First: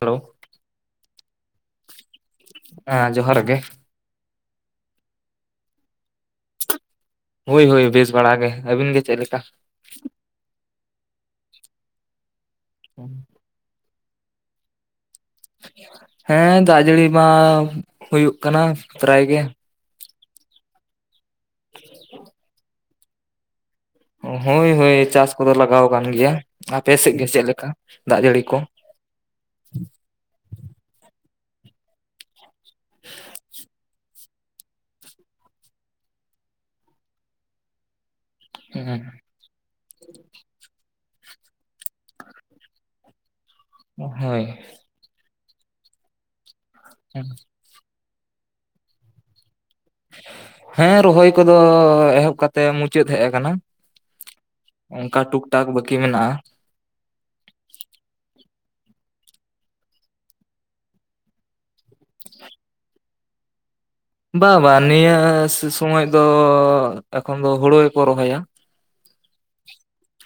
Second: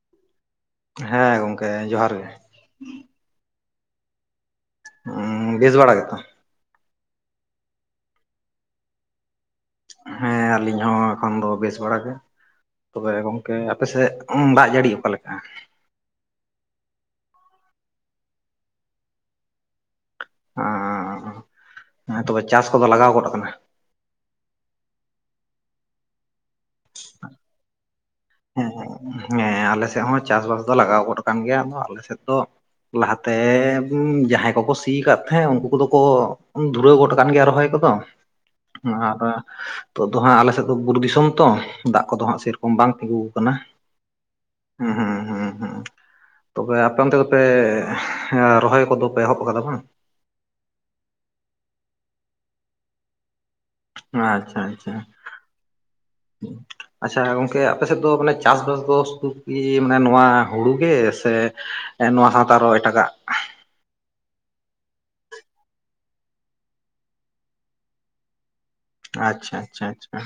Hello. ᱦᱮᱸ ᱜᱚᱝᱠᱮ ᱡᱚᱦᱟᱨ ᱜᱮ᱾ ᱦᱮᱸ ᱡᱚᱦᱟᱨ ᱜᱮ᱾ ᱦ ᱵᱮᱥ ᱵᱟᱲᱟ ᱜᱮᱛᱚ? ᱦᱳᱭ ᱦᱳᱭ ᱵᱮᱥ ᱵᱟᱲᱟᱜ ᱜᱮ᱾ ᱟᱹᱵᱤᱱ ᱜᱮ ᱪᱮᱫ ᱞᱮᱠᱟ? ᱦᱮᱸ ᱟᱹᱞᱤᱧ ᱦᱚᱸ ᱮᱠᱷᱚᱱ ᱫᱚ ᱵᱮᱥ ᱵᱟᱲᱟ ᱜᱮ᱾ ᱛᱚᱵᱮ ᱜᱚᱝ ᱠᱮ ᱟᱯᱮᱥᱮᱫ ᱫᱟᱜ ᱡᱟᱹᱲᱤ ᱚᱠᱟᱞᱮ ᱞᱮᱠᱟ? ᱦᱮᱸ ᱫᱟᱜ ᱡᱟᱹᱲᱤ ᱢᱟᱻ ᱦᱩᱭᱩᱜ ᱠᱟᱱᱟ ᱯᱨᱟᱭ ᱜᱮ᱾ ᱦ ᱦᱮᱸ ᱛᱚᱵᱮ ᱪᱟᱥ ᱠᱚᱫᱚ ᱞᱟᱜᱟᱣ ᱜᱚᱫ ᱠᱟᱱᱟ? ᱦᱳᱭ ᱦᱳᱭ ᱪᱟᱥ ᱠᱚᱫᱚ ᱞᱟᱜᱟᱣ ᱟᱠᱟᱱ ᱜᱮᱭᱟ᱾ ᱟᱯᱮ ᱥᱮᱫ ᱜᱮ ᱪᱮᱫᱞᱮ ᱞᱮᱠᱟ ᱫᱟᱜ ᱡᱟᱹᱲᱤ ᱠᱚ? ᱦᱮᱸ ᱦᱮᱸ ᱟᱞᱮ ᱥᱮᱫ ᱦᱚᱸ ᱪᱟᱥᱵᱟᱥ ᱫᱚ ᱞᱟᱜᱟᱣ ᱜᱚᱫ ᱠᱟᱱ ᱜᱮᱭᱟ ᱟᱞᱮ ᱥᱮᱫ ᱫᱚ ᱞᱟᱦᱟᱛᱮ ᱡᱟᱦᱟᱸᱭ ᱠᱚᱠᱚ ᱥᱤ ᱠᱫ᱾ ᱛᱟᱦᱮᱸ, ᱩᱱᱠᱩ ᱠᱚᱫᱚ ᱠᱚ ᱫᱷᱩᱨᱟᱹᱣ ᱜᱚᱫ ᱟᱠᱟᱱ ᱜᱮᱭᱟ ᱨᱚᱦᱚᱭ ᱠᱚᱫᱚ᱾ᱟᱨ ᱦᱮᱸ ᱱᱤᱛ ᱫᱚ ᱦᱟᱸᱜ ᱟᱞᱮ ᱥᱮᱫ ᱫᱚ ᱵᱩᱨᱩ ᱫᱤᱥᱚᱢ ᱛᱚ, ᱫᱟᱜ ᱠᱚᱫᱚ ᱦᱟᱸᱜ ᱥᱮᱨᱚᱠᱚᱢ ᱵᱟᱝ ᱛᱤᱸᱜᱩ ᱟᱠᱟᱱᱟ᱾ ᱦᱳᱭ᱾ ᱦᱩᱸ ᱦᱩᱸ ᱦᱩᱸ ᱦᱩᱸ ᱛᱚᱵᱮ ᱟᱯᱮ ᱚᱱᱛᱮ ᱫᱚᱯᱮ ᱦᱮᱸ ᱨᱚᱦᱚᱭ ᱠᱚᱫᱚ ᱯᱮ ᱮᱦᱚᱵ ᱟᱠᱟᱫᱟ ᱵᱟᱝ! ᱦᱮᱸ ᱨᱚᱦᱚᱭ ᱠᱚᱫᱚ ᱮᱦᱚᱵ ᱠᱟᱛᱮ ᱢᱩᱪᱟ. ᱫ ᱦᱮᱡ ᱟᱠᱟᱱᱟ᱾ ᱟᱪᱪᱷᱟ ᱟᱪᱪᱷᱟ ᱚᱱᱠᱟ ᱴᱩᱠ ᱴᱟᱠ ᱵᱟᱠᱤ ᱢᱮᱱᱟᱜᱼᱟ᱾ ᱟᱪᱪᱷᱟ ᱜᱚᱝᱠᱮ ᱟᱯᱮ ᱥᱮᱫ ᱫᱚ ᱢᱟᱱᱮ ᱪᱟᱥᱼᱵᱟᱥ ᱫᱚ ᱥᱩ- ᱠᱤ ᱢᱟᱱᱮ ᱱᱚᱣᱟ ᱦᱩᱲᱩ ᱜᱮ! ᱥᱮ ᱱᱚᱣᱟ ᱥᱟᱶᱛᱟ ᱟᱨᱚ ᱮᱴᱟᱜᱟᱜ᱾ ᱵᱟᱝ ᱵᱟᱝ ᱱᱤᱭᱟᱹ ᱥᱩᱼᱥᱚᱢᱚᱭ ᱫᱚ ᱮᱠᱷᱚᱱ ᱫᱚ ᱦᱩᱲᱩ ᱜᱮᱠᱚ ᱨᱚᱦᱚᱭᱟ᱾ ᱟᱪᱪᱷᱟ ᱟᱪᱪᱷᱟ ᱟᱪᱪᱷᱟ᱾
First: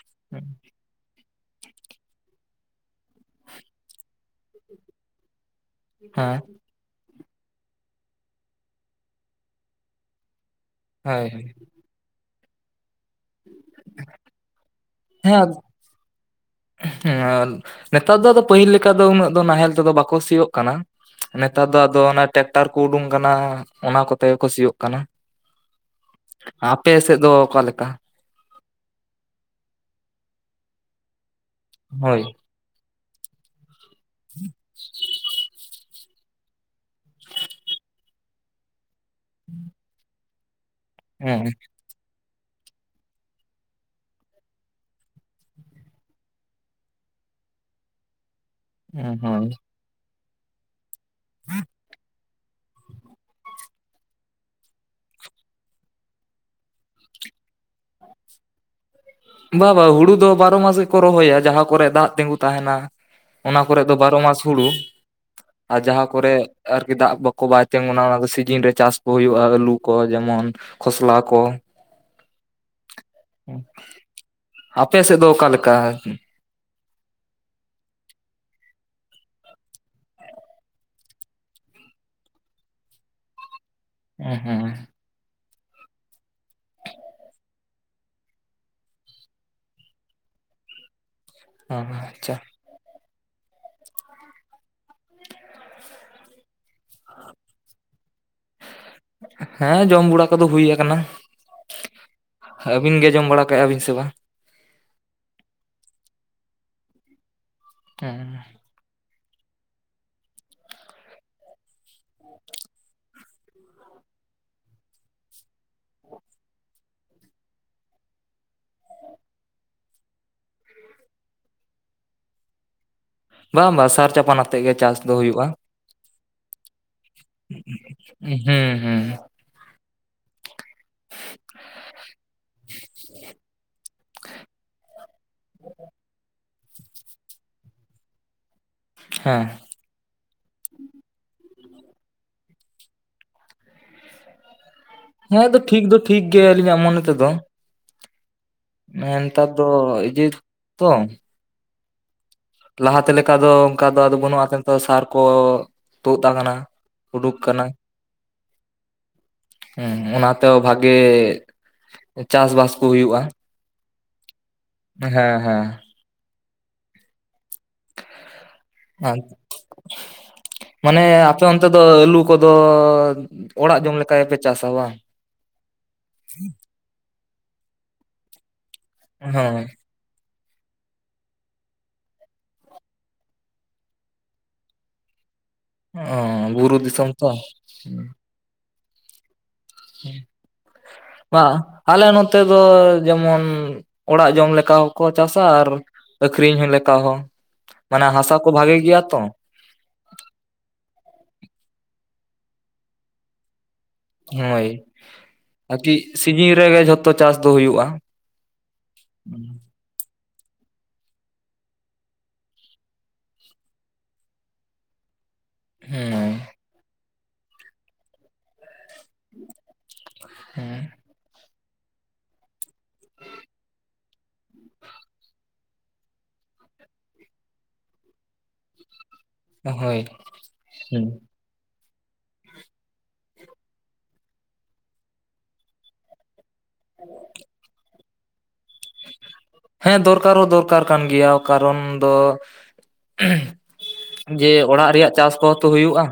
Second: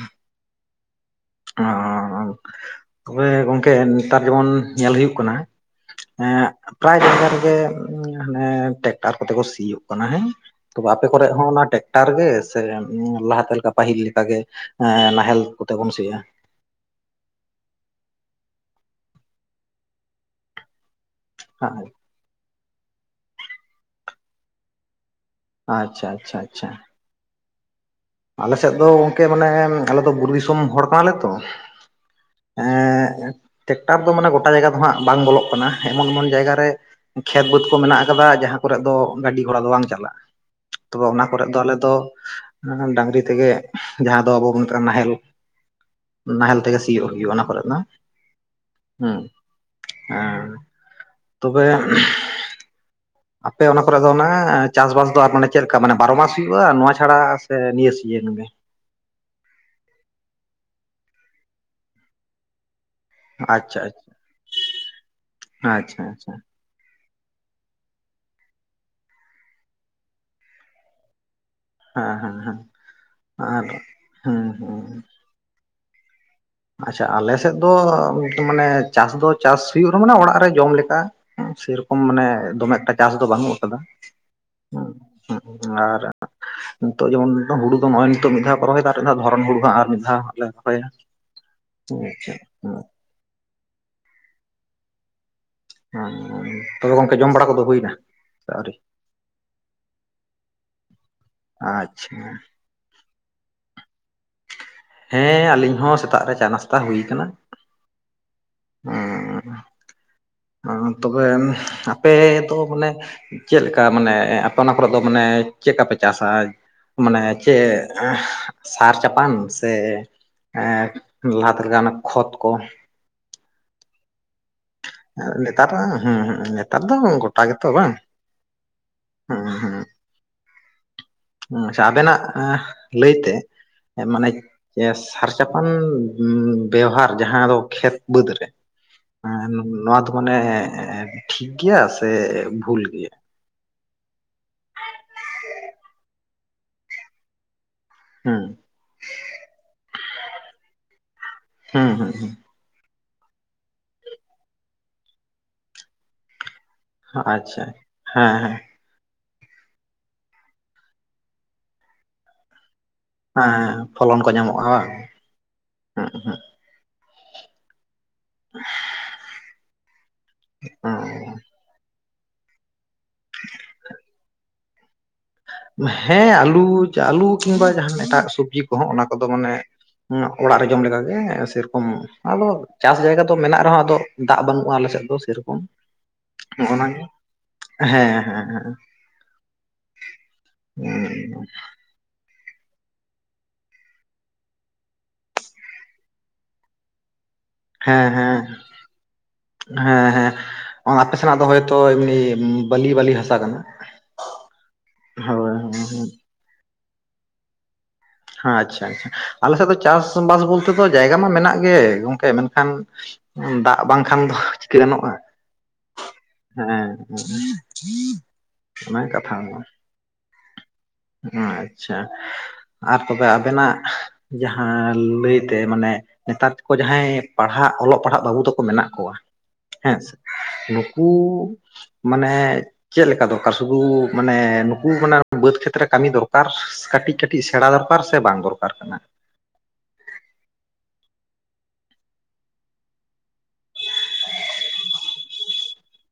ᱳᱸᱻᱛᱚᱵᱮ ᱜᱳᱝᱠᱮ ᱱᱮᱛᱟᱨ ᱡᱮᱢᱚᱱ ᱧᱮᱞ ᱦᱩᱭᱩᱜ ᱠᱟᱱᱟ, ᱦᱮᱸ ᱮᱸᱜ, ᱯᱨᱟᱭ ᱡᱟᱭᱜᱟ ᱨᱮᱜᱮ ᱢᱟᱱᱮ ᱴᱮᱠᱴᱟᱨ ᱠᱚᱛᱮ ᱠᱚ ᱥᱤᱭᱳᱜ ᱠᱟᱱᱟ ᱦᱮᱸ᱾ ᱛᱚᱵᱮ ᱟᱯᱮ ᱦᱳᱭ ᱠᱚᱨᱮᱜ ᱦᱚᱸ ᱚᱱᱟ ᱴᱮᱠᱴᱟᱨ ᱜᱮ ᱥᱮ ᱞᱟᱦᱟᱛᱮ ᱞᱮᱠᱟ ᱯᱟᱹᱦᱤᱞ ᱞᱮᱠᱟ ᱜᱮ ᱱᱟᱦᱮᱞ ᱦᱮᱸ ᱠᱚᱛᱮ ᱵᱚᱱ ᱥᱤ ᱭᱟ᱾ ᱦᱮᱸ ᱱᱮᱛᱟᱨ ᱫᱚ ᱟᱫᱚ ᱯᱟᱹᱦᱤᱞ ᱞᱮᱠᱟ ᱫᱚ ᱩᱱᱟᱹᱜ ᱫᱚ ᱱᱟᱦᱮᱞ ᱛᱮᱫᱚ ᱵᱟᱠᱚ ᱥᱤᱭᱳᱜ ᱠᱟᱱᱟ᱾ ᱱᱮᱛᱟᱨ ᱫᱚ ᱟᱫᱚ ᱚᱱᱟ ᱴᱨᱟᱠᱴᱟᱨ ᱠᱚ ᱩᱰᱩᱝ ᱠᱟᱱᱟ ᱚᱱᱟ ᱠᱚᱛᱮ ᱜᱮᱠᱚ ᱥᱤᱭᱳᱜ ᱠᱟᱱᱟ᱾ ᱟᱪᱪᱷᱟ ᱟᱪᱪᱷᱟ ᱟᱪᱪᱷᱟ ᱟᱯᱮ ᱥᱮ ᱫᱚ ᱚᱠᱟ ᱞᱮᱠᱟ? ᱟᱞᱮ ᱥᱮᱫ ᱫᱚ ᱜᱚᱢᱠᱮ ᱢᱟᱱᱮ ᱟᱞᱮ ᱫᱚ ᱵᱩᱨᱩ ᱫᱤᱥᱚᱢ ᱦᱚᱲ ᱠᱟᱱᱟᱞᱮ ᱛᱚ ᱦᱳᱭ᱾ ᱴᱮᱠᱴᱟᱨ ᱫᱚ ᱢᱟᱱᱮ ᱜᱚᱴᱟ ᱡᱟᱭᱜᱟ ᱫᱚ ᱦᱟᱸᱜ ᱵᱟᱝ ᱵᱚᱞᱚᱜ ᱠᱟᱱᱟ᱾ ᱮᱢᱚᱱ ᱮᱢᱚᱱ ᱡᱟᱭᱜᱟ ᱨᱮ ᱠᱷᱮᱛ ᱵᱟᱹᱫᱽ ᱠᱚ ᱢᱮᱱᱟᱜ ᱟᱠᱟᱫᱟ ᱡᱟᱦᱟᱸ ᱠᱚᱨᱮᱜ ᱫᱚ ᱜᱟᱹᱰᱤ ᱜᱷᱚᱲᱟ ᱫᱚ ᱵᱟᱝ ᱪᱟᱞᱟᱜᱼᱟ᱾ ᱛᱚᱵᱮ ᱚᱱᱟ ᱦᱮᱸ ᱠᱚᱨᱮᱜ ᱫᱚ ᱟᱞᱮ ᱫᱚ ᱢᱟᱱᱮ ᱰᱟᱝᱨᱤ ᱛᱮᱜᱮ ᱡᱟᱦᱟᱸ ᱫᱚ ᱟᱵᱚ ᱵᱚᱱ ᱢᱮᱛᱟᱜᱼᱟ ᱱᱟᱦᱮᱞ ᱱᱟᱦᱮᱞ ᱛᱮᱜᱮ ᱥᱤᱭᱳᱜ ᱦᱩᱭᱩᱜᱼᱟ ᱚᱱᱟ ᱠᱚᱨᱮ ᱫᱚ᱾ ᱦᱩᱸ ᱦᱚᱭ᱾ ᱦᱮᱸ ᱛᱚᱵᱮ, ᱟᱯᱮ ᱚᱱᱟ ᱠᱚᱨᱮ ᱫᱚ ᱳᱱᱟ ᱪᱟᱥᱵᱟᱥ ᱫᱚ ᱢᱟᱱᱮ ᱪᱮᱫ ᱞᱮᱠᱟ ᱢᱟᱱᱮ ᱵᱟᱨᱚ ᱢᱟᱥ ᱦᱩᱭᱩᱜᱼᱟ ᱱᱚᱣᱟ ᱪᱷᱟᱲᱟ ᱥᱮ ᱥᱮ ᱱᱤᱭᱟ. [unintelligible] ᱵᱟᱼᱵᱟᱝ ᱦᱩᱲᱩ ᱫᱚ ᱵᱟᱨᱚ ᱢᱟᱥ ᱜᱮᱠᱚ ᱨᱚᱦᱚᱭᱟ᱾ ᱡᱟᱦᱟᱸ ᱠᱚᱨᱮ ᱫᱟᱜ ᱛᱤᱸᱜᱩ ᱛᱟᱦᱮᱱᱟ ᱚᱱᱟ ᱟᱪᱪᱷᱟ ᱠᱚᱨᱮ ᱫᱚ ᱵᱟᱨᱚ ᱢᱟᱥ ᱦᱩᱲᱩ᱾ᱟᱨ ᱟᱪᱪᱷᱟ ᱟᱪᱪᱷᱟ ᱡᱟᱦᱟᱸ ᱟᱪᱪᱷᱟ ᱠᱚᱨᱮ ᱟᱨᱠᱤ ᱫᱟᱜ ᱵᱟᱠᱚ ᱵᱟᱭ ᱛᱤᱸᱜᱩᱱᱟ ᱚᱱᱟ ᱥᱤᱡᱤᱱ ᱨᱮ ᱪᱟᱥ ᱠᱚ ᱦᱩᱭᱩᱜᱼᱟ, ᱟᱹᱞᱩ ᱠᱚ ᱡᱮᱢᱚᱱ- ᱠᱷᱚᱥᱞᱟ ᱠᱚ, ᱦᱮᱸ ᱦᱮᱸ ᱦᱮᱸ ᱟᱨ ᱦᱮᱸ ᱦᱩᱸ ᱾ ᱟᱯᱮ ᱥᱮᱫ ᱫᱚ ᱚᱠᱟ ᱞᱮᱠᱟ? ᱟᱪᱪᱷᱟ ᱟᱞᱮ ᱥᱮᱫ ᱫᱚ ᱢᱟᱱᱮ ᱪᱟᱥ ᱫᱚ ᱪᱟᱥ ᱦᱩᱭᱩᱜ ᱨᱮ ᱢᱟᱱᱮ ᱚᱲᱟᱜ ᱨᱮ ᱡᱚᱢ ᱞᱮᱠᱟ᱾ ᱥᱮᱨᱚᱠᱚᱢ ᱢᱟᱱᱮ ᱫᱚᱢᱮ ᱮᱠᱴᱟ ᱪᱟᱥ ᱫᱚ ᱵᱟᱹᱱᱩᱜ ᱟᱠᱟᱫᱟ᱾ ᱩᱸ ᱦᱩᱸ᱾ ᱦᱚᱸᱜ ᱟᱨ ᱱᱤᱛᱚᱜ ᱡᱮᱢᱚᱱ ᱦᱩᱲᱩ ᱫᱚ ᱱᱚᱜᱼᱚᱭ ᱱᱤᱛᱚᱜ ᱢᱤᱫ ᱫᱷᱟᱣ ᱠᱚ ᱨᱚᱦᱚᱭ ᱫᱟ, ᱟᱨ ᱢᱤᱫ ᱫᱷᱟᱣ ᱫᱷᱚᱨᱚᱱ ᱦᱩᱲᱩ ᱦᱟᱸᱜ ᱟᱨ ᱢᱤᱫ ᱫᱷᱟᱣ ᱞᱮ ᱨᱚᱦᱚᱭᱟ ᱾ ᱟᱪᱪᱷᱟ, ᱦᱮᱸ ᱾ ᱦᱮᱸᱻ ᱛᱚᱵᱮ ᱜᱚᱝᱠᱮ ᱡᱚᱢ ᱵᱟᱲᱟ ᱠᱚᱫᱚ ᱦᱩᱭᱱᱟ? ᱥᱮ ᱟᱹᱣᱨᱤ ᱦᱮᱸ ᱡᱚᱢ ᱵᱩᱲᱟ ᱠᱚᱫᱚ ᱦᱩᱭ ᱟᱠᱟᱱᱟ ᱟᱪᱪᱷᱟ ᱾ ᱟᱹᱵᱤᱱ ᱜᱮ ᱡᱚᱢ ᱵᱟᱲᱟ ᱠᱟᱜᱼᱮ ᱵᱤᱱ ᱥᱮ ᱵᱟᱝ? ᱦᱮᱸ ᱟᱞᱤᱧ ᱦᱚᱸ ᱥᱮᱛᱟᱜ ᱨᱮ ᱪᱟ ᱱᱟᱥᱛᱟ ᱦᱩᱭ ᱠᱟᱱᱟ ᱾ ᱚᱸᱻ ᱦᱚᱸᱻ ᱚᱸ ᱛᱚᱵᱮ ᱟᱯᱮ ᱟᱹᱛᱩ ᱦᱚᱸ ᱵᱚᱞᱮ ᱪᱮᱫᱞᱮᱠᱟ ᱢᱟᱱᱮ ᱟᱯᱮ ᱚᱱᱟ ᱠᱚᱨᱮᱜ ᱫᱚ ᱢᱟᱱᱮ ᱪᱮᱫᱠᱟ ᱯᱮ ᱪᱟᱥᱟ? ᱢᱟᱱᱮ ᱪᱮᱜ ᱮᱸ ᱥᱟᱨ ᱪᱟᱯᱟᱱ ᱥᱮ ᱮᱸ ᱞᱟᱦᱟ ᱛᱮ ᱞᱮᱠᱟᱱᱟᱜ ᱠᱷᱚᱛ ᱠᱚ? ᱵᱟᱝ ᱵᱟᱝ ᱥᱟᱨ ᱪᱟᱯᱟᱱ ᱟᱛᱮᱜ ᱜᱮ ᱪᱟᱥ ᱫᱚ ᱦᱩᱭᱩᱜᱼᱟ᱾ ᱱᱮᱛᱟᱨ ᱦᱮᱸ ᱱᱮᱛᱟᱨ ᱫᱚ ᱜᱚᱴᱟ ᱜᱮᱛᱚ ᱵᱟᱝ? ᱦᱩᱸ ᱦᱩᱸ ᱦᱩᱸ ᱦᱩᱸ ᱟᱪᱪᱷᱟ ᱟᱵᱮᱱᱟᱜ ᱟᱸ ᱞᱟᱹᱭᱛᱮ ᱮᱸ ᱢᱟᱱᱮ ᱮᱥ ᱥᱟᱨᱥᱟ ᱠᱷᱚᱱ ᱵᱮᱣᱦᱟᱨ ᱡᱟᱦᱟᱸ ᱫᱚ ᱠᱷᱮᱛ ᱵᱟᱹᱫᱽ ᱨᱮ ᱦᱮᱸ, ᱱᱚᱣᱟ ᱫᱚ ᱢᱟᱱᱮ ᱴᱷᱤᱠ ᱜᱮᱭᱟ ᱥᱮ ᱵᱷᱩᱞ ᱜᱮᱭᱟ? ᱦᱮᱸ ᱟᱫᱚ ᱴᱷᱤᱠ ᱫᱚ ᱴᱷᱤᱠ ᱜᱮᱭᱟ ᱟᱹᱞᱤᱧᱟᱜ ᱢᱚᱱᱮ ᱛᱮᱫᱚ᱾ ᱦᱩᱸ ᱱᱮᱸᱛᱟᱨ ᱫᱚ ᱤᱡᱤᱯ ᱛᱚ ᱦᱩᱸ ᱦᱩᱸ ᱦᱩᱸ᱾ ᱞᱟᱦᱟᱛᱮ ᱞᱮᱠᱟ ᱫᱚ ᱚᱝᱠᱟ ᱫᱚ ᱟᱫᱚ ᱵᱟᱹᱱᱩᱜᱼᱟ ᱠᱤᱱᱛᱚ ᱥᱟᱨ ᱠᱚ ᱛᱩᱫ ᱟᱠᱟᱱᱟ᱾ ᱩᱰᱩᱠ ᱠᱟᱱᱟ ᱟᱪᱪᱷᱟ ᱦᱮᱸ ᱦᱮᱸ᱾ ᱦᱩᱸ ᱚᱱᱟᱛᱮ ᱦᱚᱸ ᱵᱷᱟᱜᱮ ᱪᱟᱥ ᱵᱟᱥ ᱠᱚ ᱦᱩᱭᱩᱜᱼᱟ᱾ ᱦᱮᱸ ᱯᱷᱚᱞᱚᱱ ᱠᱚ ᱧᱟᱢᱚᱜᱼᱟ ᱵᱟᱝ, ᱦᱮᱸ ᱦᱮᱸ᱾ ᱦᱩᱸ ᱦᱩᱸ [inaudible] ᱢᱟᱱᱮ ᱦᱩᱸ ᱟᱯᱮ ᱚᱱᱛᱮ ᱫᱚ ᱟᱹᱞᱩ ᱠᱚᱫᱚ ᱚᱲᱟᱜ ᱡᱚᱢ ᱞᱮᱠᱟ ᱜᱮᱯᱮ ᱪᱟᱥᱟ ᱵᱟᱝ? ᱦᱮᱸ ᱟᱹᱞᱩ ᱟᱹᱞᱩ ᱠᱤᱢᱵᱟ ᱡᱟᱦᱟᱸᱱ ᱮᱴᱟᱜ ᱥᱚᱵᱽᱡᱤ ᱠᱚᱦᱚᱸ ᱚᱱᱟ ᱠᱚᱫᱚ ᱢᱟᱱᱮ ᱦᱮᱸ ᱦᱩᱸ ᱚᱲᱟᱜ ᱨᱮ ᱡᱚᱢ ᱞᱮᱠᱟᱜᱮ ᱥᱮᱨᱚᱠᱚᱢ, ᱟᱫᱚ ᱪᱟᱥ ᱡᱟᱭᱜᱟ ᱫᱚ ᱢᱮᱱᱟᱜ ᱨᱮᱦᱚᱸ ᱟᱫᱚ ᱫᱟᱜᱽ ᱵᱟᱹᱱᱩᱜᱼᱟ ᱟᱞᱮᱥᱮᱜ ᱫᱚ ᱥᱮᱨᱚᱠᱚᱢ᱾ ᱚ ᱵᱩᱨᱩ ᱦᱚᱸᱜᱼᱱᱟ ᱜᱮ, ᱫᱤᱥᱚᱢ ᱛᱚ ᱦᱮᱸ ᱦᱮᱸ ᱦᱮᱸ ᱦᱩᱸ, [unintelligible] ᱢᱟ ᱟᱞᱮ ᱱᱚᱛᱮ ᱫᱚ ᱡᱮᱢᱚᱱ ᱚᱲᱟᱜ ᱡᱚᱢ ᱞᱮᱠᱟ ᱦᱚᱸᱠᱚ ᱪᱟᱥᱟ ᱟᱨ ᱟᱹᱠᱷᱨᱤᱧ ᱦᱚᱸ ᱞᱮᱠᱟ ᱦᱚᱸ᱾ ᱢᱟᱱᱮ ᱦᱮᱸ ᱦᱟᱥᱟ ᱦᱮᱸ ᱠᱚ ᱵᱷᱟᱜᱮ ᱜᱮᱭᱟ ᱛᱚ ᱦᱮᱸ᱾ ᱦᱮᱸ ᱦᱮᱸ ᱚᱸ ᱟᱯᱮ ᱥᱮᱱᱟᱜ ᱫᱚ ᱦᱚᱭᱛᱚ ᱮᱢᱱᱤ ᱵᱟᱹᱞᱤ ᱵᱟᱹᱞᱤ ᱦᱟᱥᱟ ᱠᱟᱱᱟ᱾ ᱦᱳᱭ, ᱦᱳᱭ ᱟᱨᱠᱤ ᱥᱤᱡᱤᱱ ᱨᱮᱜᱮ ᱡᱷᱚᱛᱚ ᱪᱟᱥ ᱫᱚ ᱦᱩᱭᱩᱜᱼᱟ᱾ ᱟᱪᱪᱷᱟ, ᱟᱞᱮ ᱥᱮᱜ ᱫᱚ ᱪᱟᱥ ᱵᱟᱥ ᱵᱚᱞᱛᱮ ᱫᱚ ᱡᱟᱭᱜᱟ ᱢᱟ ᱢᱮᱱᱟᱜ ᱜᱮ ᱜᱚᱝᱠᱮ ᱢᱮᱱᱠᱷᱟᱱ, ᱫᱟᱜᱽ ᱵᱟᱝᱠᱷᱟᱱ ᱫᱚ ᱪᱤᱠᱟᱹ ᱜᱟᱱᱚᱜᱼᱟ᱾ ᱦᱮᱸ ᱦᱮᱸ ᱦᱮᱸ, ᱚᱱᱟᱜᱮ ᱠᱟᱛᱷᱟ ᱫᱚ᱾ ᱦᱩᱸ, ᱚᱸ ᱟᱪᱪᱷᱟ, ᱟᱨ ᱛᱚᱵᱮ ᱟᱵᱮᱱᱟᱜ ᱡᱟᱦᱟᱸ ᱞᱟᱹᱭᱛᱮ ᱢᱟᱱᱮ ᱱᱮᱛᱟᱨ ᱠᱚ ᱡᱟᱦᱟᱸᱭ ᱯᱟᱲᱦᱟᱜ ᱚᱞᱚᱜ ᱯᱟᱲᱦᱟᱜ ᱵᱟᱹᱵᱩ ᱛᱟᱠᱚ ᱢᱮᱱᱟᱜ ᱠᱚᱣᱟ ᱦᱮᱸ ᱥᱮ᱾ ᱱᱩᱠᱩ ᱢᱟᱱᱮ ᱪᱮᱫ ᱞᱮᱠᱟ ᱫᱚᱨᱠᱟᱨ ᱥᱩᱫᱩ ᱢᱟᱱᱮ ᱱᱩᱠᱩ ᱢᱟᱱᱮ ᱵᱟᱹᱫᱽ ᱠᱷᱮᱛᱨᱮ ᱠᱟᱹᱢᱤ ᱫᱚᱨᱠᱟᱨ? ᱠᱟᱹᱴᱤᱜ ᱠᱟᱹᱴᱤᱜ ᱥᱮᱬᱟ ᱫᱚᱨᱠᱟᱨ ᱥᱮ ᱵᱟᱝ ᱫᱚᱨᱠᱟᱨ ᱠᱟᱱᱟ? ᱦᱮᱸ ᱫᱚᱨᱠᱟᱨ ᱦᱚᱸ ᱫᱚᱨᱠᱟᱨ ᱠᱟᱱ ᱜᱮᱭᱟ᱾ ᱠᱟᱨᱚᱱ ᱫᱚ ᱡᱮ ᱚᱲᱟᱜ ᱨᱮᱭᱟᱜ ᱪᱟᱥ ᱠᱚᱦᱚᱸ ᱛᱚ ᱦᱩᱭᱩᱜᱼᱟ᱾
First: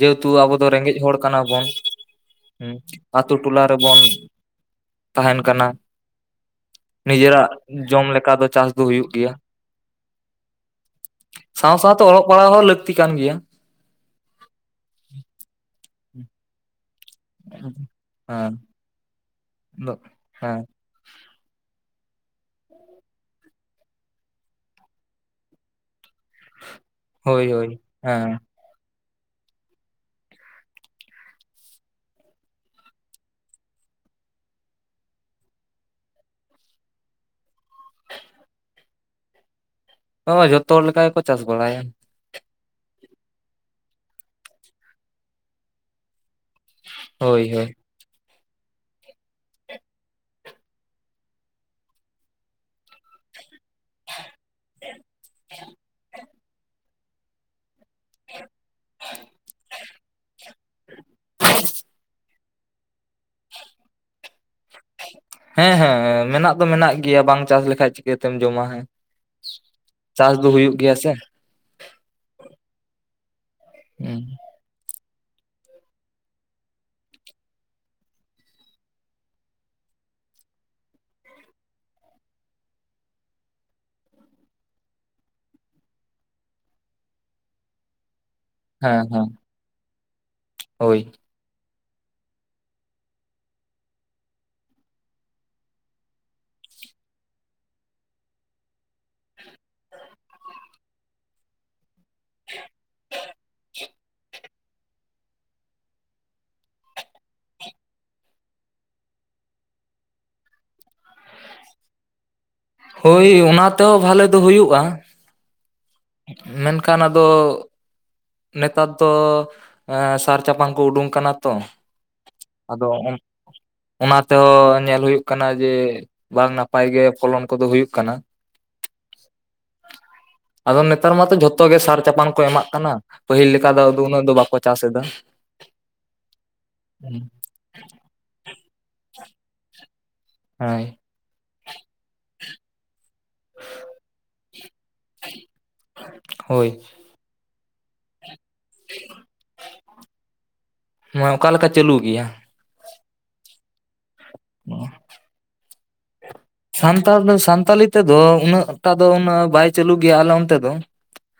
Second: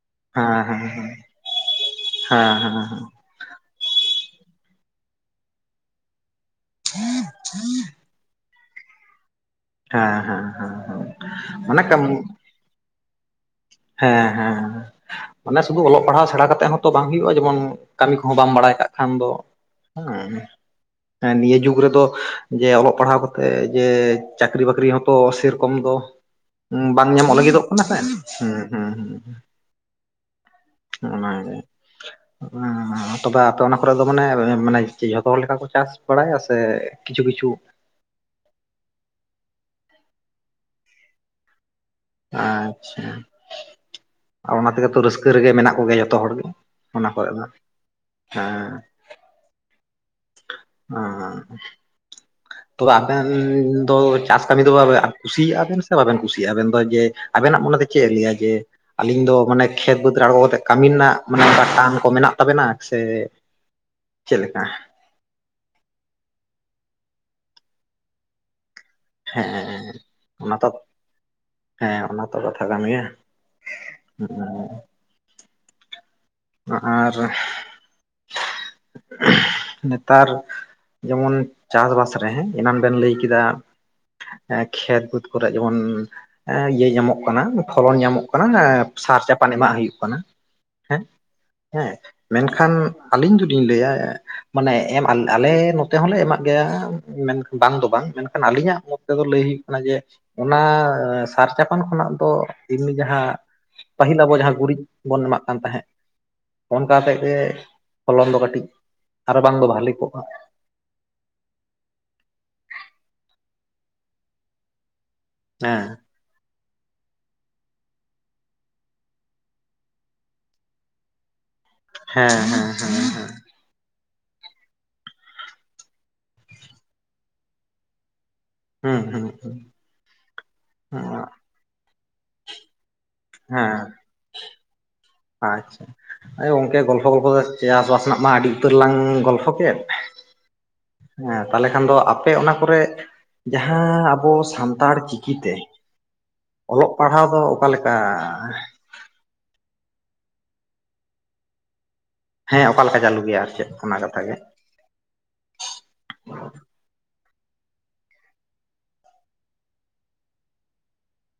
ᱡᱮᱦᱮᱛᱩ ᱟᱵᱚ ᱦᱮᱸ ᱫᱚ ᱦᱮᱸ ᱨᱮᱸᱜᱮᱡ ᱦᱚᱲ ᱠᱟᱱᱟ ᱵᱚᱱ ᱦᱮᱸ ᱦᱩᱸ᱾ ᱟᱹ ᱛᱩ ᱴᱚᱞᱟ ᱨᱮᱵᱚᱱ ᱛᱟᱦᱮᱸᱱ ᱠᱟᱱᱟ᱾ ᱱᱤᱡᱮᱨᱟᱜ ᱡᱚᱢ ᱞᱮᱠᱟ ᱫᱚ ᱪᱟᱥ ᱫᱚ ᱦᱩᱭᱩᱜ ᱜᱮᱭᱟ᱾ ᱦᱮᱸ ᱦᱮᱸ ᱦᱮᱸ ᱦᱮᱸ ᱢᱟᱱᱮ ᱥᱟᱶᱼᱥᱟᱶᱛᱮ ᱠᱟᱹᱢᱤ ᱚᱞᱚᱜ ᱯᱟᱲᱦᱟᱜ ᱦᱚᱸ ᱞᱟᱹᱠᱛᱤ ᱠᱟᱱ ᱜᱮᱭᱟ᱾ ᱦᱮᱸ ᱦᱮᱸ ᱦᱮᱸ ᱢᱟᱱᱮ ᱥᱩᱫᱩ ᱚᱞᱚᱜ ᱯᱟᱲᱦᱟᱣ ᱥᱮᱬᱟ ᱠᱟᱛᱮ ᱦᱚᱸ-ᱼ ᱵᱟᱝ ᱦᱩᱭᱩᱜᱼᱟ ᱡᱮᱢᱚᱱ ᱦᱮᱸ ᱠᱟᱹᱢᱤ ᱠᱚᱦᱚᱸ ᱵᱟᱢ ᱵᱟᱲᱟᱭ ᱠᱟᱜ ᱠᱷᱟᱱ ᱫᱚ ᱫᱚ ᱦᱩᱸ᱾ ᱦᱮᱸ ᱱᱤᱭᱟᱹ ᱡᱩᱜᱽ ᱨᱮᱫᱚ ᱡᱮ ᱚᱞᱚᱜ ᱯᱟᱲᱦᱟᱣ ᱠᱟᱛᱮᱜ ᱡᱮ ᱪᱟᱹᱠᱨᱤ ᱵᱟᱹᱠᱨᱤ ᱦᱚᱸᱛᱚ ᱥᱮᱨᱚᱠᱚᱢ ᱫᱚ ᱵᱟᱝ ᱧᱟᱢᱚᱜ ᱦᱳᱭ ᱞᱟᱹᱜᱤᱫᱚᱜ ᱦᱳᱭ ᱠᱟᱱᱟ ᱠᱟᱱᱟ ᱦᱮᱸ ᱥᱮ ᱦᱩᱸ ᱦᱩᱸ ᱦᱩᱸ᱾ ᱚᱱᱟ ᱜᱮ᱾ ᱦᱩᱸ ᱛᱚᱵᱮ ᱟᱯᱮ ᱚᱱᱟ ᱠᱚᱨᱮ ᱫᱚ ᱢᱟᱱᱮ ᱢᱟᱱᱮ ᱡᱷᱚᱛᱚ ᱦᱚᱲ ᱞᱮᱠᱟ ᱠᱚ ᱪᱟᱥ ᱵᱟᱲᱟᱭᱟ ᱥᱮ ᱠᱤᱪᱷᱩ ᱠᱤᱪᱷᱩ? ᱦᱳᱭ ᱡᱷᱚᱛᱚ ᱦᱚᱲ ᱞᱮᱠᱟ ᱜᱮᱠᱚ ᱪᱟᱥ ᱵᱟᱲᱟᱭᱟ᱾ ᱟᱪᱷᱟ, ᱚᱱᱟ ᱛᱮᱜᱮ ᱛᱚ ᱨᱟᱹᱥᱠᱟᱹ ᱨᱮᱜᱮ ᱢᱮᱱᱟᱜ ᱠᱚᱜᱮᱭᱟ ᱡᱚᱛᱚ ᱦᱚᱲᱜᱮ? ᱚᱱᱟ ᱠᱚᱨᱮ ᱦᱳᱭ ᱫᱚ? ᱦᱳᱭ ᱦᱮᱸ᱾ ᱦᱚᱸ ᱛᱚᱵᱮ ᱟᱵᱮᱱ ᱫᱚ ᱪᱟᱥ ᱠᱟᱹᱢᱤ ᱫᱚ [inaudible] ᱠᱩᱥᱤᱭᱟᱜᱼᱟ ᱵᱮᱱ ᱥᱮ ᱵᱟᱵᱮᱱ ᱠᱩᱥᱤᱭᱟᱜᱼᱟ ᱟᱵᱮᱱ ᱫᱚ ᱡᱮ ᱟᱵᱮᱱᱟᱜ ᱢᱚᱱᱮ ᱫᱚ ᱪᱮᱫ ᱮ ᱞᱟᱹᱭᱟ ᱡᱮ? ᱟᱹᱞᱤᱧ ᱫᱚ ᱢᱟᱱᱮ ᱠᱷᱮᱛ ᱵᱟᱹᱫᱽ ᱟᱬᱜᱚ ᱠᱟᱛᱮᱜ ᱠᱟᱹᱢᱤ ᱨᱮᱱᱟᱜ ᱢᱟᱱᱮ ᱴᱟᱱ ᱠᱚ ᱢᱮᱱᱟᱜ ᱛᱟᱵᱮᱱᱟ ᱥᱮ ᱪᱮᱫ ᱞᱮᱠᱟ? ᱦᱮᱸ ᱦᱮᱸ, ᱢᱮᱱᱟᱜ ᱫᱚ ᱢᱮᱱᱟᱜ ᱜᱮᱭᱟ ᱵᱟᱝ ᱪᱟᱥ ᱞᱮᱠᱷᱟᱡ ᱪᱤᱠᱟᱹᱛᱮᱢ ᱡᱚᱢᱟ ᱦᱮᱸ᱾ ᱦᱮᱸ ᱪᱟᱥ ᱫᱚ ᱚᱱᱟ ᱛᱚ ᱦᱩᱭᱩᱜ ᱜᱮᱭᱟ ᱥᱮ᱾ ᱦᱮᱸ ᱚᱱᱟ ᱛᱚ ᱠᱟᱛᱷᱟ ᱠᱟᱱ ᱜᱮᱭᱟ᱾ ᱦᱮᱸ᱾ ᱦᱩᱸ ᱟᱨ [inaudible] ᱱᱮᱛᱟᱨ ᱡᱮᱢᱚᱱ ᱪᱟᱥᱵᱟᱥ ᱨᱮ ᱮᱱᱟᱱ ᱵᱮᱱ ᱞᱟᱹᱭ ᱠᱮᱫᱟ ᱠᱷᱮᱛ ᱵᱟᱹᱫᱽ ᱠᱚᱨᱮ ᱡᱮᱢᱚᱱ ᱮᱸ ᱤᱭᱟᱹ ᱧᱟᱢᱚᱜ ᱠᱟᱱᱟ ᱯᱷᱚᱞᱚᱱ ᱧᱟᱢᱚᱜ ᱠᱟᱱᱟ᱾ ᱦᱮᱸ ᱥᱟᱨ ᱦᱮᱸ ᱪᱟᱯᱟᱱ ᱮᱢᱟᱜ ᱦᱩᱭᱩᱜ ᱠᱟᱱᱟ᱾ ᱦᱳᱭ᱾ ᱦᱮᱸ, ᱢᱮᱱᱠᱷᱟᱱ ᱟᱹᱞᱤᱧ ᱫᱚᱞᱤᱧ ᱞᱟᱹᱭᱟ ᱢᱟᱱᱮ ᱮᱢ ᱟᱞ ᱟᱞᱮ ᱱᱚᱛᱮ ᱦᱚᱸᱞᱮ ᱮᱢᱟᱜ ᱜᱮᱭᱟ ᱢᱮᱱᱠᱷᱟᱱ ᱵᱟᱝ ᱫᱚ ᱵᱟᱝ ᱢᱮᱱᱠᱷᱟᱱ ᱟᱹᱞᱤᱧᱟᱜ ᱛᱮᱫᱚ ᱞᱟᱹᱭ ᱦᱩᱭᱩᱜ ᱠᱟᱱᱟ ᱡᱮ ᱚᱱᱟ ᱥᱟᱨ ᱪᱟᱯᱟᱱ ᱠᱷᱚᱱᱟᱜ ᱫᱚ ᱮᱢᱱᱤ ᱡᱟᱦᱟᱸ ᱯᱟᱹᱦᱤᱞ ᱟᱵᱚ ᱡᱟᱦᱟᱸ ᱜᱩᱨᱤᱡ ᱵᱚᱱ ᱮᱢᱟᱜ ᱠᱟᱱ ᱛᱟᱦᱮᱸᱫ᱾ ᱚᱱᱠᱟ ᱛᱮᱜᱮ ᱯᱷᱚᱞᱚᱱ ᱫᱚ ᱠᱟᱹᱴᱤᱡ ᱟᱨᱵᱟᱝ ᱫᱚ ᱵᱷᱟᱞᱤ ᱠᱚᱜᱼᱟ? ᱦᱳᱭ ᱚᱱᱟ ᱛᱮᱦᱚᱸ ᱵᱷᱟᱞᱮ ᱫᱚ ᱦᱩᱭᱩᱜᱼᱟ᱾ ᱦᱮᱸ᱾ ᱢᱮᱱᱠᱷᱟᱱ ᱟᱫᱚ ᱱᱮᱛᱟᱨ ᱫᱚ ᱮᱻ ᱥᱟᱨ ᱪᱟᱯᱟᱝ ᱠᱚ ᱩᱰᱩᱝ ᱠᱟᱱᱟ ᱛᱚ ᱦᱮᱸ ᱦᱮᱸ ᱟᱫᱚ ᱦᱮᱸ ᱩᱝᱠᱼᱼ ᱦᱮᱸ ᱚᱱᱟ ᱛᱮᱦᱚᱸ ᱧᱮᱞ ᱦᱩᱭᱩᱜ ᱠᱟᱱᱟ ᱡᱮ ᱵᱟᱝ ᱱᱟᱯᱟᱭᱜᱮ ᱯᱷᱚᱞᱚᱱ ᱠᱚᱫᱚ ᱦᱩᱭᱩᱜ ᱠᱟᱱᱟ᱾ ᱦᱩᱸ ᱦᱩᱸ ᱦᱩᱸ᱾ ᱟᱫᱚ ᱱᱮᱛᱟᱨ ᱢᱟᱛᱚ ᱡᱷᱚᱛᱚ ᱜᱮ ᱥᱟᱨ ᱪᱟᱯᱟᱱ ᱠᱚ ᱮᱢᱟᱜ ᱠᱟᱱᱟ ᱯᱟᱹᱦᱤᱞ ᱞᱮᱠᱟ ᱦᱮᱸ ᱫᱚ ᱟᱫᱚ ᱩᱱᱟᱹᱜ ᱫᱚ ᱵᱟᱠᱚ ᱪᱟᱥ ᱮᱫᱟ᱾ ᱟᱪᱪᱷᱟ, ᱦᱚᱜ-ᱚᱭ ᱜᱚᱝᱠᱮ ᱜᱚᱞᱯᱷᱚ ᱜᱚᱞᱯᱷᱚ ᱫᱚ ᱪᱟᱥᱵᱟᱥ ᱨᱮᱱᱟᱜ ᱢᱟ ᱟᱹᱰᱤ ᱩᱛᱟᱹᱨ ᱞᱟᱝ ᱜᱚᱞᱯᱷᱚ ᱠᱮᱫ᱾ ᱦᱟᱹᱭ᱾ ᱦᱮᱸ ᱛᱟᱦᱚᱞᱮ ᱠᱷᱟᱱ ᱫᱚ ᱟᱯᱮ ᱚᱱᱟ ᱠᱚᱨᱮ ᱡᱟᱦᱟᱸ ᱟᱵᱚ ᱥᱟᱱᱛᱟᱲ ᱪᱤᱠᱤᱛᱮ ᱦᱳᱭ ᱚᱞᱚᱜ ᱯᱟᱲᱦᱟᱣ ᱫᱚ ᱚᱠᱟᱞᱮᱠᱟ? ᱚᱠᱟᱞᱮᱠᱟ ᱪᱟᱹᱞᱩ ᱜᱮᱭᱟ? ᱦᱮᱸ ᱚᱠᱟ ᱞᱮᱠᱟ ᱪᱟᱹᱞᱩ ᱜᱮᱭᱟ ᱟᱨ ᱪᱮᱫ ᱚᱱᱟ ᱠᱟᱛᱷᱟ ᱜᱮ᱾ ᱚᱸ ᱥᱟᱱᱛᱟᱲ ᱫᱚ ᱥᱟᱱᱛᱟᱞᱤ ᱛᱮᱫᱚ ᱩᱱᱟᱹᱜ ᱴᱟ ᱫᱚ ᱩᱱᱟᱹᱜ ᱵᱟᱭ ᱪᱟᱹᱞᱩ ᱜᱮᱭᱟ ᱟᱞᱮ ᱚᱱᱛᱮ ᱫᱚᱼᱼ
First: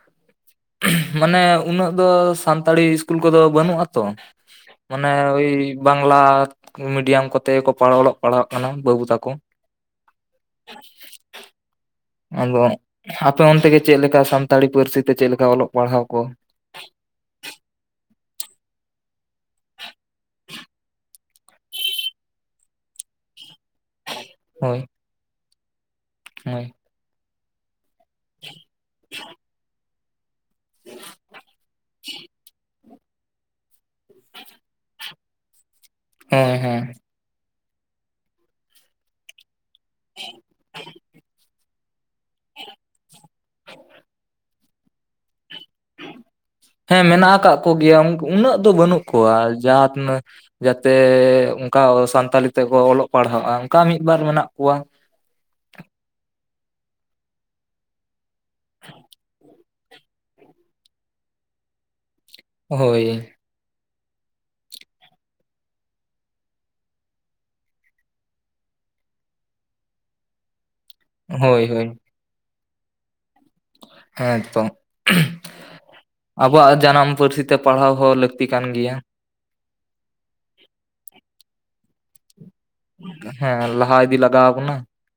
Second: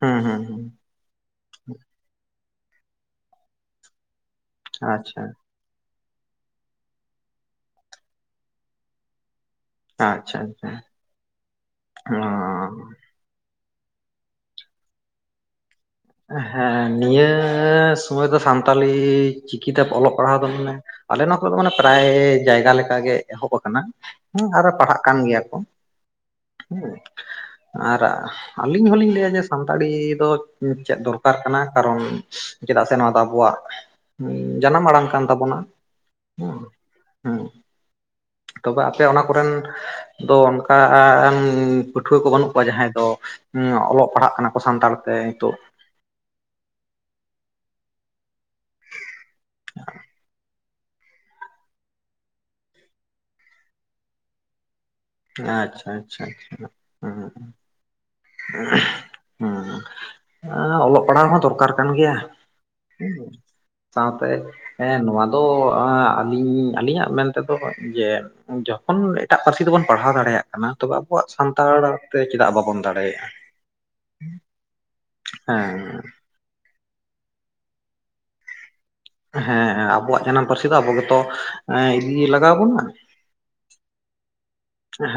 ᱦᱩᱸ ᱦᱩᱸ ᱦᱩᱸ ᱢᱟᱱᱮ ᱩᱱᱟᱹᱜ ᱫᱚ ᱥᱟᱱᱛᱟᱲᱤ ᱤᱥᱠᱩᱞ ᱠᱚᱫᱚ ᱵᱟᱱᱩᱜ ᱟᱛᱚ᱾ ᱢᱟᱱᱮ ᱟᱪᱪᱷᱟ ᱳᱭᱼᱼ ᱵᱟᱝᱞᱟ ᱢᱤᱰᱤᱭᱟᱢ ᱠᱚᱛᱮ ᱠᱚ ᱚᱞᱚᱜ ᱯᱟᱲᱦᱟᱜ ᱠᱟᱱᱟ ᱵᱟᱹᱵᱩ ᱛᱟᱠᱚᱼᱼ ᱟᱪᱪᱷᱟ ᱟᱪᱪᱷᱟ ᱚᱼᱼ ᱟᱫᱚ ᱟᱯᱮ ᱚᱱᱛᱮᱜᱮ ᱪᱮᱫ ᱞᱮᱠᱟ ᱥᱟᱱᱛᱟᱲᱤ ᱯᱟᱹᱨᱥᱤ ᱛᱮ ᱪᱮᱫ ᱞᱮᱠᱟ ᱚᱞᱚᱜ ᱯᱟᱲᱦᱟᱣ ᱠᱚᱼᱼ ᱦᱮᱸ ᱱᱤᱭᱟᱹ ᱥᱚᱢᱚᱭ ᱫᱚ ᱥᱟᱱᱛᱟᱞᱤ ᱪᱤᱠᱤ ᱛᱮ ᱚᱞᱚᱜ ᱯᱟᱲᱦᱟᱣ ᱫᱚ ᱢᱟᱱᱮᱼᱼ ᱟᱞᱮ ᱱᱚᱣᱟ ᱠᱚᱨᱮ ᱫᱚ ᱢᱟᱱᱮ ᱯᱨᱟᱭ ᱡᱟᱭᱜᱟ ᱞᱮᱠᱟᱜ ᱜᱮ ᱮᱦᱚᱵ ᱟᱠᱟᱱᱟ᱾ ᱦᱮᱸ ᱟᱨᱦᱚ ᱯᱟᱲᱦᱟᱜ ᱠᱟᱱ ᱜᱮᱭᱟ ᱠᱚ᱾ ᱦᱚᱭ ᱦᱮᱸ ᱟᱨ ᱟᱞᱤᱧ ᱦᱚᱞᱤᱧ ᱞᱟᱹᱭ ᱡᱮ ᱥᱟᱱᱛᱟᱲᱤ ᱫᱚᱼᱼ ᱪᱮᱫ ᱫᱚᱨᱠᱟᱨ ᱠᱟᱱᱟ ᱠᱟᱨᱚᱱ ᱪᱮᱫᱟᱜ ᱥᱮ ᱱᱚᱣᱟ ᱫᱚ ᱟᱵᱚᱼᱼ ᱟᱵᱚᱣᱟᱜ ᱡᱟᱱᱟᱢ ᱟᱲᱟᱝ ᱠᱟᱱ ᱛᱟᱵᱚᱱᱟ ᱦᱮᱸ ᱦᱩᱸ ᱦᱮᱸ ᱦᱩᱸᱼᱼ ᱛᱚᱵᱮ ᱟᱯᱮ ᱚᱱᱟ ᱠᱚᱨᱮᱱ ᱫᱚ ᱚᱱᱠᱟᱼᱼ ᱯᱟᱹᱴᱷᱩᱣᱟᱹ ᱠᱚ ᱵᱟᱹᱱᱩᱜ ᱠᱚᱣᱟ ᱡᱟᱦᱟᱸᱭ ᱫᱚ ᱚᱞᱚᱜ ᱯᱟᱲᱦᱟᱜ ᱠᱟᱱᱟ ᱠᱚ ᱥᱟᱱᱛᱟᱲ ᱛᱮ ᱱᱤᱛᱚᱜᱼᱼ ᱦᱮᱸ ᱢᱮᱱᱟᱜ ᱟᱠᱟᱫ ᱠᱚᱜᱮᱭᱟ ᱩᱱᱟᱹᱜ ᱫᱚ ᱵᱟᱹᱱᱩᱜ ᱠᱚᱣᱟ ᱡᱟᱦᱟᱸ ᱛᱤᱱᱟᱹᱜᱼᱼ ᱡᱟᱛᱮ ᱚᱱᱠᱟ ᱥᱟᱱᱛᱟᱞᱤ ᱛᱮᱠᱚ ᱚᱞᱚᱜ ᱯᱟᱲᱦᱟᱜᱼᱟ ᱚᱱᱠᱟ ᱢᱤᱫ ᱵᱟᱨ ᱢᱮᱱᱟᱜ ᱠᱚᱣᱟ᱾ ᱟᱸ ᱟᱪᱪᱷᱟ ᱟᱪᱪᱷᱟ ᱟᱪᱪᱷᱟ ᱦᱩᱸ ᱦᱩᱸ ᱚᱞᱚᱜ ᱯᱟᱲᱦᱟᱣ ᱦᱚᱸ ᱫᱚᱨᱠᱟᱨ ᱠᱟᱱ ᱜᱮᱭᱟ᱾ ᱦᱮ ᱦᱳᱭ ᱥᱟᱣ ᱛᱮᱼᱼ ᱦᱮᱸ ᱱᱚᱣᱟ ᱫᱚ ᱟᱹᱞᱤᱧ ᱟᱹᱞᱤᱧ ᱟᱹᱞᱤᱧ ᱟᱜ ᱢᱮᱱ ᱛᱮᱫᱚ ᱡᱮᱼᱼ ᱡᱚᱠᱷᱚᱱ ᱮᱴᱟᱜ ᱯᱟᱹᱨᱥᱤ ᱛᱮᱵᱚᱱᱼᱼ ᱯᱟᱲᱦᱟᱣ ᱫᱟᱲᱮᱭᱟᱜ ᱠᱟᱱᱟ ᱛᱚᱵᱮ ᱟᱵᱚᱣᱟᱜ ᱦᱳᱭ ᱥᱟᱱᱛᱟᱲ ᱛᱮ ᱪᱮᱫᱟᱜ ᱵᱟᱵᱚᱱ ᱫᱟᱲᱮᱭᱟᱜ-ᱟ ᱮᱠᱫᱚᱢ [unintelligible] ᱦᱮᱸᱻ ᱟᱵᱚᱣᱟᱜ ᱡᱟᱱᱟᱢ ᱯᱟᱹᱨᱥᱤ ᱛᱮ ᱯᱟᱲᱦᱟᱣ ᱦᱚᱸ ᱞᱟᱹᱠᱛᱤ ᱠᱟᱱ ᱜᱮᱭᱟ᱾ ᱦᱮᱸ ᱟᱵᱚᱣᱟᱜ ᱡᱟᱱᱟᱢ ᱯᱟᱹᱨᱥᱤ ᱫᱚ ᱟᱵᱚ ᱜᱮᱛᱚ ᱤᱫᱤ ᱞᱟᱜᱟᱣ ᱵᱚᱱᱟ᱾ ᱦᱮᱸ ᱞᱟᱦᱟ ᱤᱫᱤ ᱞᱟᱜᱟᱣ ᱟᱵᱚᱱᱟ᱾ ᱦᱮᱸᱻ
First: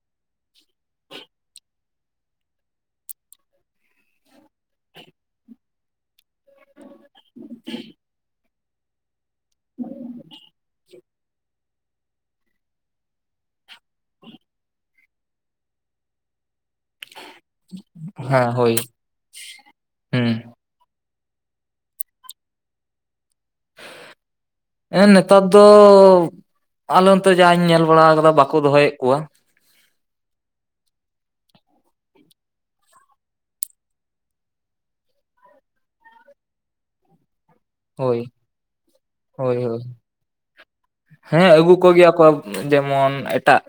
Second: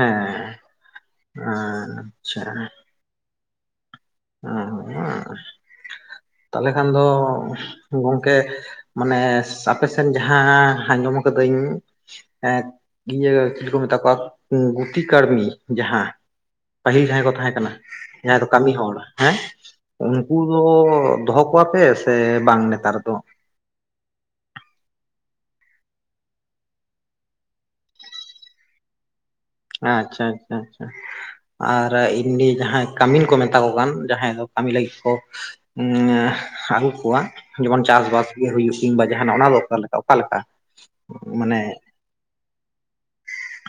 ᱟᱪᱪᱷᱟ᱾ ᱦᱮ ᱛᱟᱦᱞᱮ ᱠᱷᱟᱱ ᱫᱚ ᱜᱚᱝᱠᱮᱼᱼ ᱢᱟᱱᱮ ᱥᱟᱯᱮ ᱥᱮᱱ ᱡᱟᱦᱟᱸ ᱟᱸᱡᱚᱢ ᱠᱟᱹᱫᱟᱹᱧᱼᱼ ᱦᱮᱸ ᱤᱭᱟᱹ ᱪᱮᱫ ᱠᱚ ᱢᱮᱛᱟ ᱠᱚᱣᱟ ᱜᱩᱛᱤ ᱠᱟᱹᱲᱢᱤ ᱡᱟᱦᱟᱸᱼᱼ ᱯᱟᱹᱦᱤᱞ ᱡᱟᱦᱟᱸᱭ ᱠᱚ ᱛᱟᱦᱮᱸ ᱠᱟᱱᱟ ᱡᱟᱦᱟᱸᱭ ᱫᱚ ᱦᱮᱸ ᱠᱟᱹᱢᱤ ᱦᱳᱭ ᱦᱚᱲ᱾ ᱦᱮᱸ ᱦᱩᱸ ᱩᱱᱠᱩ ᱫᱚ ᱫᱚᱦᱚ ᱠᱚᱣᱟ ᱯᱮ ᱥᱮ ᱵᱟᱝ ᱱᱮᱛᱟᱨ ᱫᱚ? [inaudible] ᱦᱮᱸ ᱱᱮᱛᱟᱨ ᱫᱚ ᱟᱞᱮ ᱱᱚᱛᱮ ᱡᱟᱦᱟᱧ ᱧᱮᱞ ᱵᱟᱲᱟ ᱟᱠᱟᱫᱟ ᱵᱟᱠᱚ ᱫᱚᱦᱚᱭᱮᱜ ᱠᱚᱣᱟ᱾ ᱟᱪᱪᱷᱟ ᱟᱪᱪᱷᱟ ᱟᱪᱪᱷᱟ ᱟᱨ ᱮᱢᱱᱤ ᱡᱟᱦᱟᱸᱭ ᱠᱟᱹᱢᱤᱱ ᱠᱚ ᱢᱮᱛᱟ ᱠᱚ ᱠᱟᱱ ᱡᱟᱦᱟᱸᱭ ᱫᱚ ᱠᱟᱹᱢᱤ ᱞᱟᱹᱜᱤᱫ ᱠᱚᱼᱼ ᱩᱸᱻ ᱟᱜᱩ ᱠᱚᱣᱟ᱾ ᱡᱮᱢᱚᱱ ᱪᱟᱥ ᱦᱳᱭ ᱵᱟᱥ ᱜᱮ ᱦᱩᱭᱩᱜ ᱠᱤᱝᱵᱟ ᱡᱟᱦᱟᱱᱟᱜ ᱚᱱᱟ ᱫᱚ ᱦᱳᱭ ᱚᱠᱟ ᱦᱳᱭ ᱚᱠᱟ ᱞᱮᱠᱟ ᱢᱟᱱᱮᱼᱼ ᱠᱚ ᱜᱮᱭᱟ ᱠᱚ᱾ ᱡᱮᱢᱚᱱ ᱮᱴᱟᱜ,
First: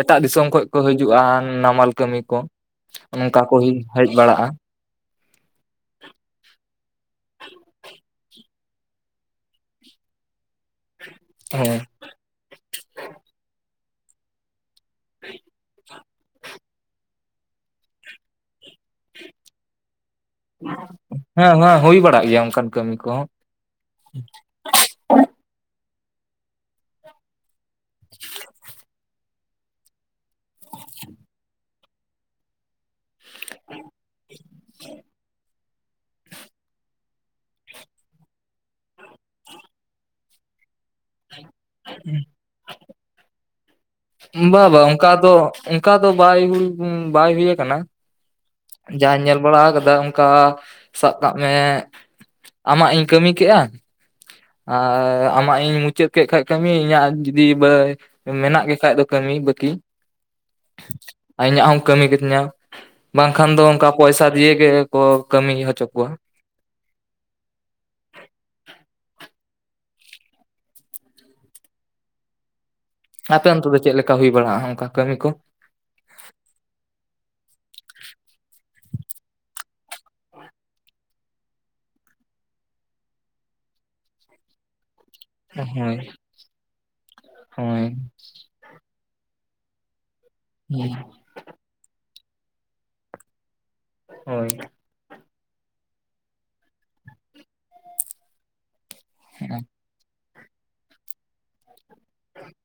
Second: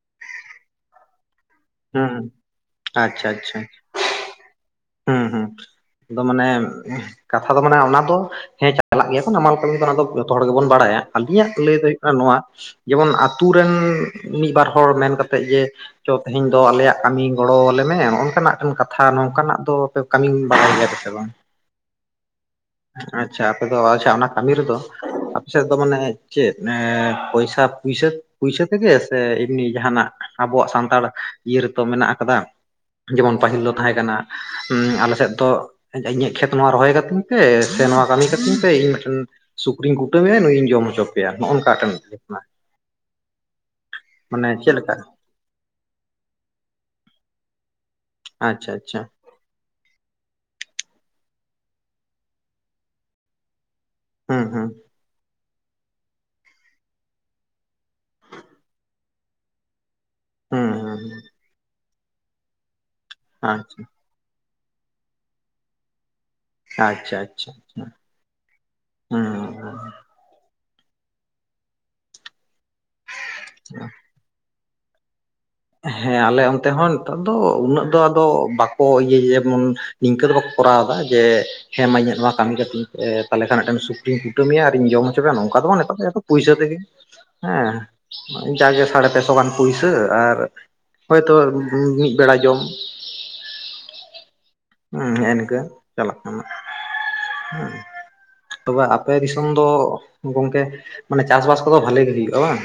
ᱮᱴᱟᱜ ᱫᱤᱥᱚᱢ ᱠᱷᱚᱡᱼᱼ ᱠᱚ ᱦᱤᱡᱩᱜᱼᱟ ᱱᱟᱢᱟᱞ ᱦᱮᱸ ᱠᱟᱹᱢᱤ ᱠᱚ, ᱟᱪᱪᱷᱟ ᱚᱱᱠᱟ ᱠᱚ ᱟᱪᱪᱷᱟ ᱦᱟ ᱦᱮᱡ ᱵᱟᱲᱟᱜᱼᱟ ᱾ ᱦᱩᱸ ᱦᱩᱸ ᱟᱫᱚ ᱢᱟᱱᱮ ᱠᱟᱛᱷᱟ ᱫᱚ ᱢᱟᱱᱮ ᱚᱱᱟ ᱫᱚ ᱦᱮᱸ ᱪᱟᱞᱟᱜ ᱜᱮᱭᱟ ᱠᱚ ᱱᱟᱢᱟᱞ ᱠᱟᱹᱢᱤ ᱫᱚ, ᱟᱫᱟ ᱡᱷᱚᱛᱚ ᱦᱚᱲ ᱜᱮᱵᱚᱱ ᱵᱟᱲᱟᱭᱟ, ᱟᱹᱞᱤᱧᱟᱜ ᱞᱟᱹᱭ ᱦᱮᱸ ᱫᱚ ᱦᱩᱭᱩᱜ ᱠᱟᱱᱟ ᱱᱚᱣᱟ, ᱡᱮᱢᱚᱱ ᱟᱛᱳ ᱨᱮᱱ ᱢᱤᱫ ᱵᱟᱨ ᱦᱚᱲ ᱢᱮᱱ ᱠᱟᱛᱮᱜ ᱡᱮ ᱪᱚ ᱛᱮᱦᱮᱧ ᱫᱚ ᱟᱞᱮᱭᱟᱜ ᱠᱟᱹᱢᱤ ᱜᱚᱲᱚᱣᱟᱞᱮ ᱢᱮ ᱱᱚ ᱱᱚᱝᱠᱟᱱᱟᱜ ᱠᱟᱛᱷᱟ ᱱᱚᱝᱠᱟᱱᱟᱜ ᱫᱚ ᱟᱯᱮ ᱠᱟᱹᱢᱤ ᱵᱟᱲᱟᱭ ᱜᱮᱭᱟ ᱯᱮ ᱥᱮ ᱵᱟᱝ? ᱦᱮᱸ ᱦᱮᱸ ᱦᱩᱭ ᱵᱟᱲᱟᱜ ᱜᱮᱭᱟ ᱚᱱᱠᱟᱱ ᱠᱟᱹᱢᱤ ᱠᱚᱦᱚᱸ ᱟᱪᱪᱷᱟ ᱟᱯᱮ ᱫᱚ ᱟᱪᱪᱷᱟ ᱚᱱᱥ ᱠᱟᱹᱢᱤ ᱨᱮᱫᱚ ᱟᱯᱮ ᱥᱮᱫ ᱫᱚ ᱢᱟᱱᱮ ᱪᱮᱫ ᱮ ᱯᱚᱭᱥᱟ ᱯᱩᱭᱥᱟᱹ ᱯᱩᱭᱥᱟᱹ ᱛᱮ ᱜᱮ ᱥᱮ ᱮᱢᱱᱤ ᱡᱟᱦᱟᱸᱱᱟᱜ ᱟᱵᱚᱣᱟᱜ ᱥᱟᱱᱛᱟᱲ ᱤᱭᱟᱹ ᱨᱮᱛᱚ ᱢᱮᱱᱟᱜ ᱠᱟᱫᱟ, ᱡᱮᱢᱚᱱ ᱯᱟᱹᱦᱤᱞ ᱫᱚ ᱛᱟᱦᱮᱸ ᱠᱟᱱᱟ ᱩᱸ ᱟᱞᱮ ᱥᱮᱫ ᱫᱚ ᱤᱧ ᱤᱧᱟᱹᱜ ᱠᱷᱮᱛ ᱱᱚᱣᱟ ᱨᱚᱦᱚᱭ ᱠᱟᱹᱛᱤᱧ ᱯᱮ ᱥᱮ ᱱᱚᱣᱟ ᱠᱟᱹᱢᱤ ᱠᱟᱹᱛᱤᱧ ᱯᱮ, ᱤᱧ ᱢᱤᱫᱴᱮᱱ ᱥᱩᱠᱨᱤᱧ ᱠᱩᱴᱟᱹᱢᱮᱭᱟ ᱱᱩᱭᱤᱧ ᱡᱚᱢ ᱦᱚᱪᱚ ᱯᱮᱭᱟ, ᱱᱚᱸᱜᱼᱚ ᱱᱚᱝᱠᱟᱴᱮᱱ ᱛᱟᱦᱮᱸ ᱠᱟᱱᱟ ᱾ ᱵᱟ ᱵᱟ ᱚᱝᱠᱟ ᱫᱚ ᱚᱝᱠᱟ ᱫᱚ ᱵᱟᱭ ᱦᱩᱭ ᱵᱟᱭ ᱦᱩᱭ ᱠᱟᱱᱟ, ᱟᱪᱪᱷᱟ ᱟᱪᱪᱷᱟ ᱡᱟᱭ ᱧᱮᱞ ᱵᱟᱲᱟ ᱠᱟᱫᱟ ᱠᱟ ᱥᱟᱵ ᱠᱟᱜ ᱢᱮ ᱟᱢᱟᱜ ᱤᱧ ᱠᱟᱹᱢᱤ ᱠᱮᱜᱼᱟ, ᱦᱩᱸ ᱦᱩᱸ ᱟᱣᱟᱜ ᱟᱢᱟᱜ ᱤᱧ ᱢᱩᱪᱟᱹᱫ ᱠᱮᱫ ᱠᱷᱟᱡ ᱠᱟᱹᱢᱤ, ᱤᱧᱟᱹᱜ ᱡᱩᱫᱤ ᱵᱟᱹ ᱢᱮᱱᱟᱜ ᱜᱮ ᱠᱷᱟᱡ ᱫᱚ ᱠᱟᱹᱢᱤ ᱵᱟᱹᱠᱤ ᱦᱩᱸ ᱦᱩᱸ ᱟᱧᱟᱜ ᱦᱚᱸᱢ ᱠᱟᱹᱢᱤ ᱠᱟᱹᱛᱤᱧᱟ ᱾ ᱵᱟᱝᱠᱷᱟᱱ ᱫᱚ ᱚᱝᱠᱟ ᱟᱪᱪᱷᱟ ᱯᱚᱭᱥᱟ ᱫᱤᱭᱮ ᱜᱮᱠᱚ ᱠᱟᱹᱢᱤ ᱦᱚᱪᱚ ᱠᱚᱣᱟ ᱾ ᱟᱪᱪᱷᱟ ᱟᱪᱪᱷᱟ ᱟᱪᱪᱷᱟ ᱦᱩᱸ᱾ ᱟᱯᱮ ᱚᱱᱛᱮ ᱫᱚ ᱪᱮᱫ ᱞᱮᱠᱟ ᱦᱩᱭ ᱵᱟᱲᱟᱜᱼᱟ ᱚᱱᱠᱟ ᱠᱟᱹᱢᱤ ᱠᱚ? ᱦᱮᱸ ᱟᱞᱮ ᱚᱱᱛᱮ ᱦᱚᱸ ᱱᱮᱛᱟᱨ ᱫᱚ ᱩᱱᱟᱹᱜ ᱫᱚ ᱟᱫᱚ ᱵᱟᱠᱚ ᱤᱭᱟᱹᱭᱟ ᱡᱮᱢᱚᱱ ᱱᱤᱝᱠᱟᱹ ᱫᱚ ᱵᱟᱠᱚ ᱠᱚᱨᱟᱣ ᱫᱟ ᱡᱮ ᱦᱮᱸ ᱢᱟ ᱱᱚᱣᱟ ᱤᱧᱟᱜ ᱠᱟᱹᱢᱤ ᱠᱟᱛᱤᱧ ᱮ ᱛᱟᱦᱚᱞᱮ ᱢᱤᱫᱴᱮᱱ ᱥᱩᱠᱨᱤᱧ ᱠᱩᱴᱟᱹᱢᱮᱭᱟ ᱟᱨᱤᱧ ᱡᱚᱢ ᱥᱮ [unintelligible] ᱱᱚᱝᱠᱟ ᱫᱚ ᱵᱟᱝ ᱦᱳᱭ ᱱᱤᱛᱚᱜ ᱡᱮ ᱯᱩᱭᱥᱟᱹ ᱛᱮᱜᱮ ᱦᱳᱭ ᱦᱮᱸ ᱡᱟᱜᱮ ᱥᱟᱲᱮ ᱯᱮ ᱥᱚ ᱜᱟᱱ ᱯᱩᱭᱥᱟᱹ ᱟᱨ ᱦᱮᱸ᱾ ᱛᱚ ᱢᱤᱫ ᱵᱮᱲᱟ ᱡᱚᱢ ᱾ ᱦᱳᱭ᱾ ᱦᱮᱸ ᱤᱝᱠᱟ ᱪᱟᱞᱟᱜ ᱠᱟᱱᱟ ᱦᱮᱸ ᱾ ᱛᱚᱵᱮ ᱟᱯᱮ ᱫᱤᱥᱚᱢ ᱫᱚ ᱜᱚᱝᱠᱮ ᱢᱟᱱᱮ ᱪᱟᱥᱼᱵᱟᱥ ᱠᱚᱫᱚ ᱵᱷᱟᱜᱤ ᱜᱮ ᱦᱩᱭᱩᱜᱼᱟ ᱵᱟᱝ?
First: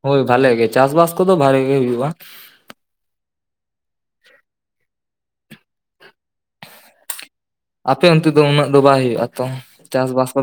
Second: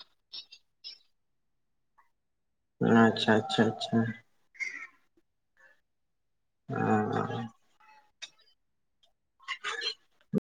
ᱦᱳᱭ ᱵᱷᱟᱞᱮ ᱜᱮ ᱪᱟᱥᱼᱵᱟᱥ ᱠᱚᱫᱚ ᱵᱷᱟᱜᱮ ᱜᱮ ᱦᱩᱭᱩᱜᱼᱟ ᱾ ᱟᱪᱪᱷᱟ ᱟᱪᱪᱷᱟ ᱟᱪᱪᱷᱟ᱾ ᱚ᱾ ᱟᱯᱮ ᱚᱱᱛᱮ ᱫᱚ ᱩᱱᱟᱹᱜ ᱫᱚ ᱵᱟᱭ ᱦᱩᱭᱩᱜᱼᱟ ᱛᱚ ᱪᱟᱥᱼᱵᱟᱥ ᱠᱚ?